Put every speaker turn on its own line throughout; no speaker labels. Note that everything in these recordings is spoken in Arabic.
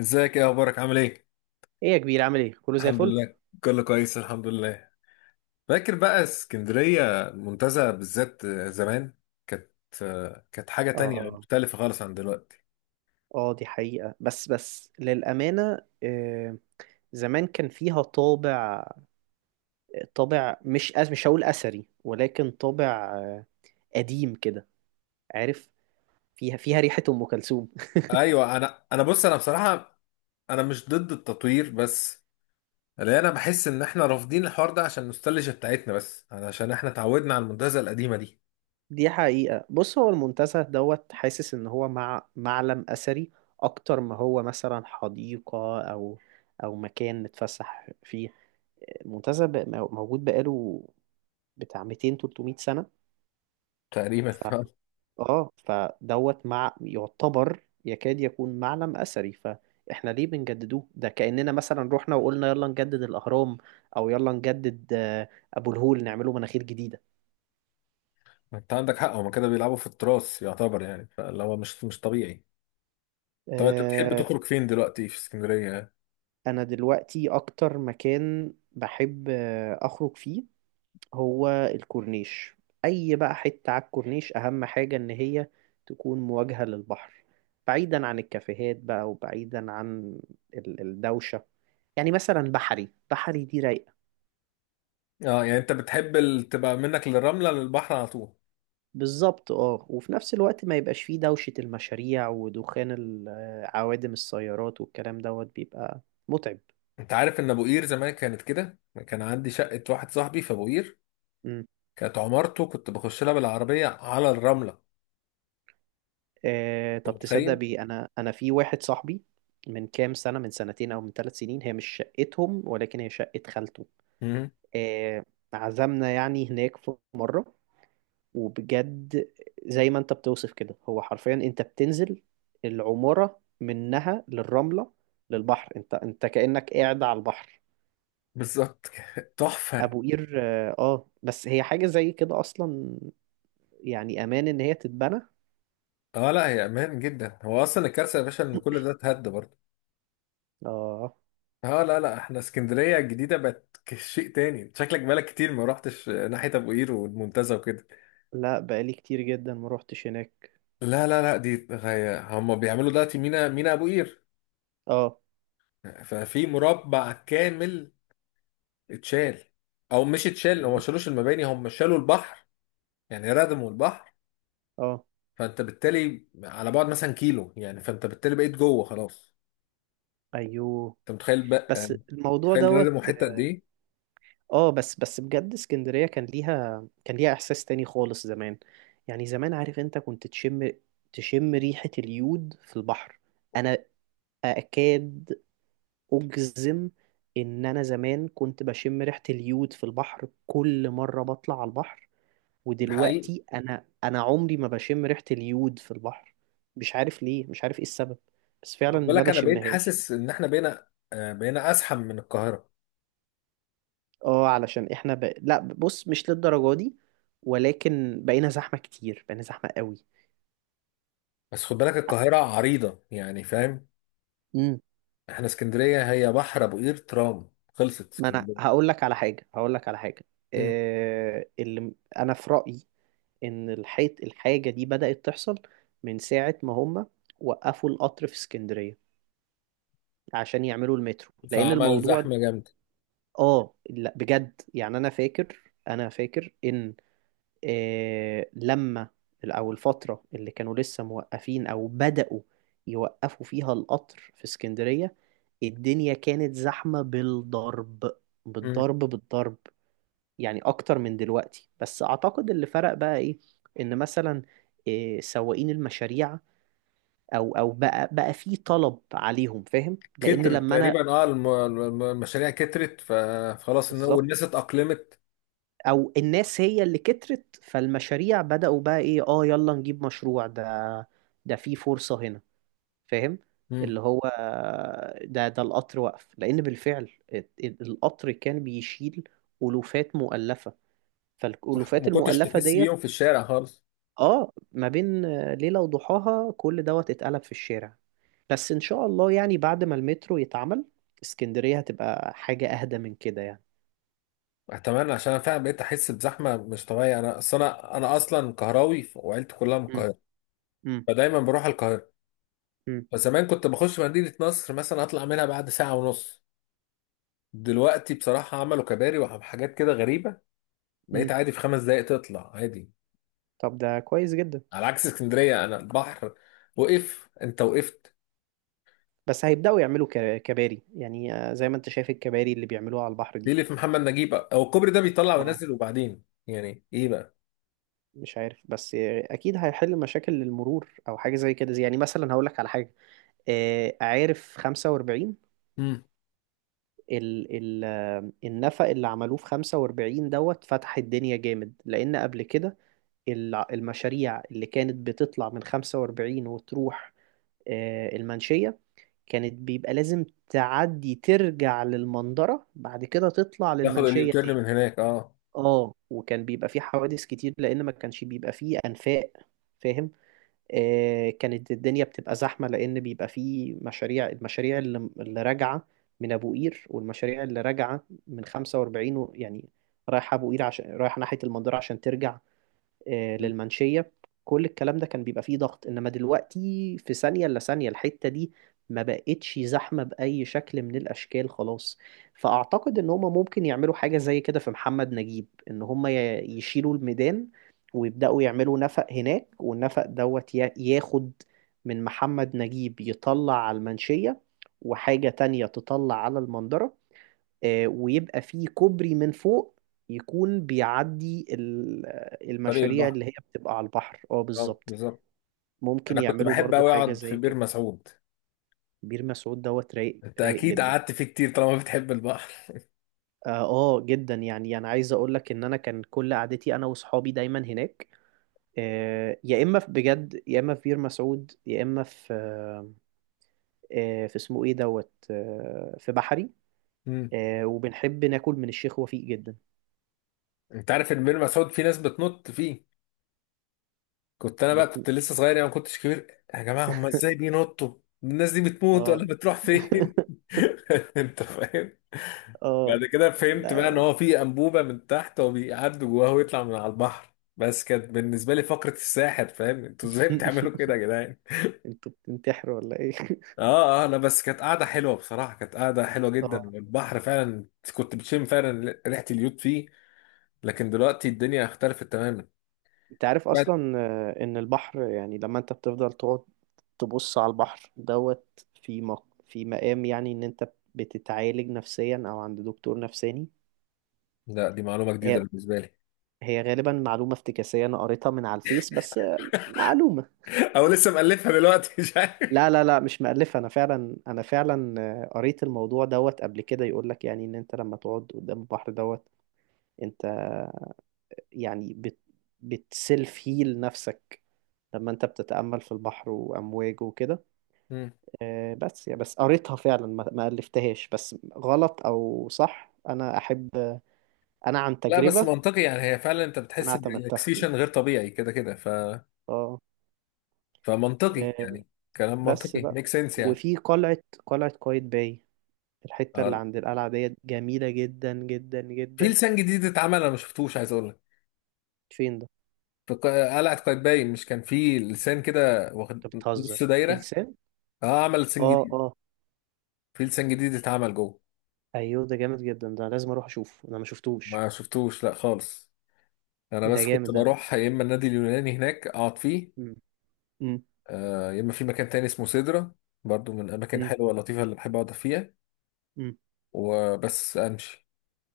ازيك؟ ايه اخبارك؟ عامل ايه؟
ايه يا كبير، عامل ايه؟ كله زي
الحمد
الفل.
لله. كله كويس الحمد لله. فاكر بقى اسكندرية المنتزه بالذات زمان؟ كانت كانت حاجة تانية
اه
مختلفة خالص عن دلوقتي.
اه، دي حقيقة. بس للأمانة، زمان كان فيها طابع، طابع مش هقول أثري، ولكن طابع قديم كده، عارف، فيها ريحة أم كلثوم.
ايوه انا بص، انا بصراحة انا مش ضد التطوير، بس لا، انا بحس ان احنا رافضين الحوار ده عشان النوستالجيا بتاعتنا، بس عشان احنا اتعودنا على المنتزه القديمة دي
دي حقيقة. بص، هو المنتزه دوت حاسس إن هو معلم أثري أكتر ما هو مثلا حديقة أو مكان نتفسح فيه. موجود بقاله بتاع 200 300 سنة.
تقريبا.
اه، فدوت مع يعتبر يكاد يكون معلم أثري، فاحنا ليه بنجددوه؟ ده كأننا مثلا رحنا وقلنا يلا نجدد الأهرام، او يلا نجدد أبو الهول، نعمله مناخير جديدة.
انت عندك حق، هما كده بيلعبوا في التراث يعتبر، يعني فاللي هو مش طبيعي. طب انت بتحب
آه،
تخرج فين دلوقتي في اسكندرية؟
انا دلوقتي اكتر مكان بحب اخرج فيه هو الكورنيش. اي بقى حتة على الكورنيش، اهم حاجة ان هي تكون مواجهة للبحر، بعيدا عن الكافيهات بقى، وبعيدا عن الدوشة. يعني مثلا بحري، بحري دي رايقة
اه، يعني انت بتحب تبقى منك للرملة للبحر على طول.
بالظبط. اه، وفي نفس الوقت ما يبقاش فيه دوشة المشاريع ودخان عوادم السيارات، والكلام دوت بيبقى متعب.
انت عارف ان ابو قير زمان كانت كده، كان عندي شقة واحد صاحبي في ابو قير،
مم.
كانت عمارته كنت بخش لها بالعربية على الرملة.
آه،
انت
طب تصدق
متخيل؟
بي؟ انا في واحد صاحبي من كام سنة، من سنتين او من ثلاث سنين. هي مش شقتهم، ولكن هي شقة خالته.
امم.
آه، عزمنا يعني هناك في مرة، وبجد زي ما انت بتوصف كده. هو حرفيا انت بتنزل العمارة منها للرملة، للبحر. انت كأنك قاعد على البحر.
بالظبط. تحفة.
ابو قير، اه بس هي حاجة زي كده اصلا. يعني امان ان هي تتبنى، اه.
اه لا، هي امان جدا، هو اصلا الكارثة يا باشا ان كل ده اتهد برضه.
آه،
اه لا لا، احنا اسكندرية الجديدة بقت شيء تاني، شكلك بقالك كتير ما رحتش ناحية ابو قير والمنتزه وكده.
لا، بقالي كتير جدا ما روحتش هناك.
لا لا لا، دي غاية. هم بيعملوا دلوقتي مينا، مينا ابو قير.
اه.
ففي مربع كامل اتشال، او مش اتشال، هو ما
ايوه.
شالوش المباني، هم شالوا البحر. يعني ردموا البحر.
اه.
فانت بالتالي على بعد مثلا كيلو، يعني فانت بالتالي بقيت جوه خلاص.
ايوه.
انت متخيل بقى؟
بس الموضوع
متخيل ردموا
دوت.
حته قد ايه؟
اه، بس بجد، اسكندرية كان ليها احساس تاني خالص زمان. يعني زمان، عارف، انت كنت تشم، تشم ريحة اليود في البحر. انا اكاد اجزم ان انا زمان كنت بشم ريحة اليود في البحر كل مرة بطلع على البحر.
ده حقيقي.
ودلوقتي انا عمري ما بشم ريحة اليود في البحر. مش عارف ليه، مش عارف ايه السبب، بس فعلا
خد
ما
بالك انا بقيت
بشمهاش.
حاسس ان احنا بقينا، بقينا ازحم من القاهره.
اه، لا، بص، مش للدرجة دي، ولكن بقينا زحمة كتير، بقينا زحمة قوي.
بس خد بالك القاهره عريضه يعني، فاهم؟
امم.
احنا اسكندريه هي بحر، ابو قير، ترام، خلصت
ما انا
اسكندريه.
هقول لك على حاجة، هقول لك على حاجة.
مم.
اللي انا في رأيي ان الحاجة دي بدأت تحصل من ساعة ما هم وقفوا القطر في اسكندرية عشان يعملوا المترو، لان
فعمل
الموضوع.
زحمه جامده.
اه، لا بجد، يعني انا فاكر ان لما، او الفتره اللي كانوا لسه موقفين او بداوا يوقفوا فيها القطر في اسكندريه، الدنيا كانت زحمه بالضرب، بالضرب بالضرب، يعني اكتر من دلوقتي. بس اعتقد اللي فرق بقى ايه، ان مثلا إيه، سواقين المشاريع او او بقى في طلب عليهم، فاهم، لان
كترت
لما انا.
تقريبا، اه المشاريع كترت، فخلاص والناس
بالظبط.
اتأقلمت.
او الناس هي اللي كترت، فالمشاريع بدأوا بقى ايه، اه يلا نجيب مشروع ده، ده في فرصة هنا، فاهم.
مم.
اللي هو ده القطر وقف لأن بالفعل القطر كان بيشيل ألوفات مؤلفة، فالألوفات
وما كنتش
المؤلفة
تحس
ديت،
بيهم في الشارع خالص.
اه، ما بين ليلة وضحاها كل دوت اتقلب في الشارع. بس إن شاء الله يعني بعد ما المترو يتعمل اسكندرية هتبقى حاجة أهدى من كده يعني.
اتمنى، عشان انا فعلا بقيت احس بزحمه مش طبيعيه. انا اصل انا اصلا قهراوي وعيلتي كلها من
مم.
القاهره.
مم.
فدايما بروح القاهره.
مم.
فزمان كنت بخش مدينه نصر مثلا اطلع منها بعد ساعة ونص. دلوقتي بصراحه عملوا كباري وحاجات كده غريبه، بقيت
مم.
عادي في 5 دقائق تطلع عادي.
طب ده كويس جدا.
على عكس اسكندريه انا، البحر وقف، انت وقفت.
بس هيبدأوا يعملوا كباري يعني، زي ما انت شايف الكباري اللي بيعملوها على البحر دي.
ليه في محمد نجيب بقى هو الكوبري ده بيطلع
اه،
وينزل وبعدين يعني ايه بقى؟
مش عارف، بس اكيد هيحل مشاكل المرور او حاجه زي كده. يعني مثلا هقول لك على حاجه، عارف 45،
امم.
ال ال آه، النفق اللي عملوه في 45 دوت فتح الدنيا جامد. لان قبل كده المشاريع اللي كانت بتطلع من 45 وتروح المنشيه، كانت بيبقى لازم تعدي ترجع للمنظره، بعد كده تطلع
ياخد
للمنشيه
اليوتيرن
تاني.
من هناك، اه.
اه، وكان بيبقى فيه حوادث كتير لان ما كانش بيبقى فيه انفاق، فاهم. كانت الدنيا بتبقى زحمة لأن بيبقى فيه مشاريع، المشاريع اللي راجعة من أبو قير، والمشاريع اللي راجعة من 45 و- يعني رايحة أبو قير، عشان رايحة ناحية المنظرة عشان ترجع
مم.
للمنشية. كل الكلام ده كان بيبقى فيه ضغط، انما دلوقتي في ثانية الا ثانية الحتة دي ما بقتش زحمة بأي شكل من الأشكال، خلاص. فأعتقد ان هما ممكن يعملوا حاجة زي كده في محمد نجيب، ان هما يشيلوا الميدان ويبدأوا يعملوا نفق هناك، والنفق دوت ياخد من محمد نجيب يطلع على المنشية، وحاجة تانية تطلع على المندرة. ويبقى فيه كوبري من فوق يكون بيعدي
طريق
المشاريع
البحر،
اللي هي بتبقى على البحر. اه
اه
بالظبط.
بالظبط.
ممكن
انا كنت
يعملوا
بحب
برضو
قوي
حاجة
اقعد في
زي
بير
كده.
مسعود.
بير مسعود دوت رايق،
انت
رايق
اكيد
جدا.
قعدت فيه كتير طالما بتحب البحر.
اه، جدا يعني. انا عايز اقول لك ان انا كان كل قعدتي انا واصحابي دايما هناك، يا اما في بجد، يا اما في بير مسعود، يا اما في في اسمه ايه دوت، في بحري.
امم.
وبنحب ناكل من الشيخ وفيق جدا.
انت عارف ان بير مسعود في ناس بتنط فيه؟ كنت انا بقى
بت...
كنت لسه صغير، يعني ما كنتش كبير يا جماعه، هم ازاي بينطوا؟ الناس دي بتموت
اه.
ولا بتروح فين؟ انت فاهم.
اه،
بعد كده فهمت بقى ان
لا.
هو في انبوبه من تحت، هو بيعدوا جواها ويطلع من على البحر، بس كانت بالنسبه لي فقره الساحر، فاهم؟ انتوا ازاي بتعملوا كده يا جدعان؟
انتوا بتنتحروا ولا ايه؟
اه اه لا، بس كانت قاعده حلوه بصراحه، كانت قاعده حلوه جدا
اه.
والبحر فعلا كنت بتشم فعلا ريحه اليود فيه. لكن دلوقتي الدنيا اختلفت تماما.
انت عارف
بعد-
اصلا ان البحر، يعني لما انت بتفضل تقعد تبص على البحر دوت، في في مقام يعني ان انت بتتعالج نفسيا او عند دكتور نفساني.
لا، دي معلومه جديده
هي
بالنسبه لي.
هي غالبا معلومة افتكاسية، انا قريتها من على الفيس بس، معلومة.
او لسه مألفها دلوقتي، مش عارف.
لا لا لا، مش مألفة. انا فعلا قريت الموضوع دوت قبل كده. يقول لك يعني ان انت لما تقعد قدام البحر دوت انت، يعني بتسيلف هيل نفسك لما انت بتتأمل في البحر وأمواجه وكده.
مم.
بس يا بس قريتها فعلا، ما ألفتهاش. بس غلط أو صح أنا أحب. أنا عن
لا بس
تجربة.
منطقي يعني، هي فعلا انت
أنا
بتحس
اعتمدتها.
بريلاكسيشن غير طبيعي كده كده، ف
اه.
فمنطقي
آه،
يعني. كلام
بس
منطقي،
بقى.
ميك سنس
وفي قلعة، قلعة قايتباي، الحتة اللي
يعني.
عند القلعة ديت جميلة جدا جدا
في
جدا.
لسان جديد اتعمل، انا ما شفتوش، عايز اقول لك.
فين ده؟
في قلعه قايتباي مش كان في لسان كده واخد
أنت
نص
بتهزر في
دايره؟
لسان؟
اه عمل لسان
اه
جديد،
اه.
في لسان جديد اتعمل جوه.
أيوه ده جامد جدا، ده لازم أروح أشوفه، أنا ما
ما
شفتوش.
شفتوش لا خالص. انا
ده
بس
جامد
كنت
ده.
بروح يا اما النادي اليوناني هناك اقعد فيه،
مم. مم.
يا اما في مكان تاني اسمه سيدرا، برضو من الاماكن
مم.
حلوه لطيفه اللي بحب اقعد فيها
مم.
وبس امشي.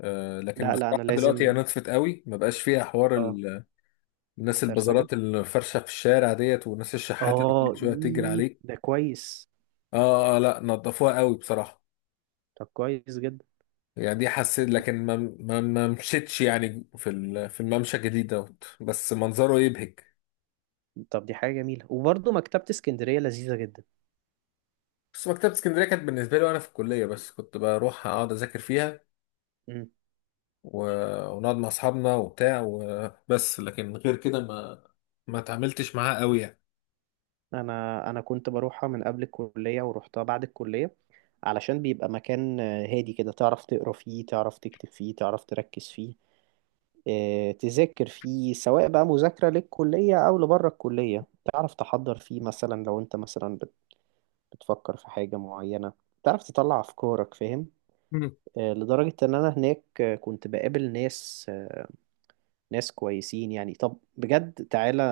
لكن
لا لا، أنا
بصراحه دلوقتي هي
لازم.
نطفت قوي، ما بقاش فيها حوار
اه.
الناس،
استرسجة.
البازارات الفرشه في الشارع ديت والناس الشحاته اللي كل
اه،
شويه تجري
ايه
عليك.
ده كويس.
اه اه لا، نضفوها قوي بصراحة.
طب كويس جدا.
يعني دي حسيت، لكن ما مشيتش يعني في في الممشى الجديد دوت، بس منظره يبهج.
طب دي حاجة جميلة. وبرضه مكتبة اسكندرية لذيذة جدا.
بس مكتبة اسكندرية كانت بالنسبة لي وانا في الكلية، بس كنت بروح اقعد اذاكر فيها
مم.
و... ونقعد مع اصحابنا وبتاع وبس، لكن غير كده ما اتعاملتش معاها قوي يعني.
انا كنت بروحها من قبل الكلية، ورحتها بعد الكلية علشان بيبقى مكان هادي كده، تعرف تقرا فيه، تعرف تكتب فيه، تعرف تركز فيه، تذاكر فيه سواء بقى مذاكرة للكلية او لبره الكلية. تعرف تحضر فيه مثلا لو انت مثلا بتفكر في حاجة معينة، تعرف تطلع افكارك، فاهم.
مم.
لدرجة ان انا هناك كنت بقابل ناس، ناس كويسين يعني. طب بجد تعالى،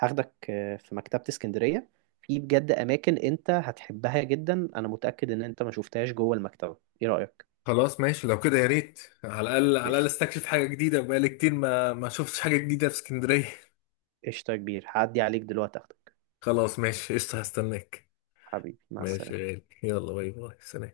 هاخدك في مكتبة اسكندرية، في بجد أماكن أنت هتحبها جدا، أنا متأكد إن أنت ما شفتهاش جوه المكتبة. إيه رأيك؟
خلاص ماشي، لو كده يا ريت، على الاقل على الاقل
قشطة،
استكشف حاجة جديدة، بقالي كتير ما شفتش حاجة جديدة في اسكندرية.
قشطة يا كبير، هعدي عليك دلوقتي أخدك.
خلاص ماشي قشطة، هستناك.
حبيبي، مع
ماشي يا
السلامة.
غالي، يلا باي باي سلام.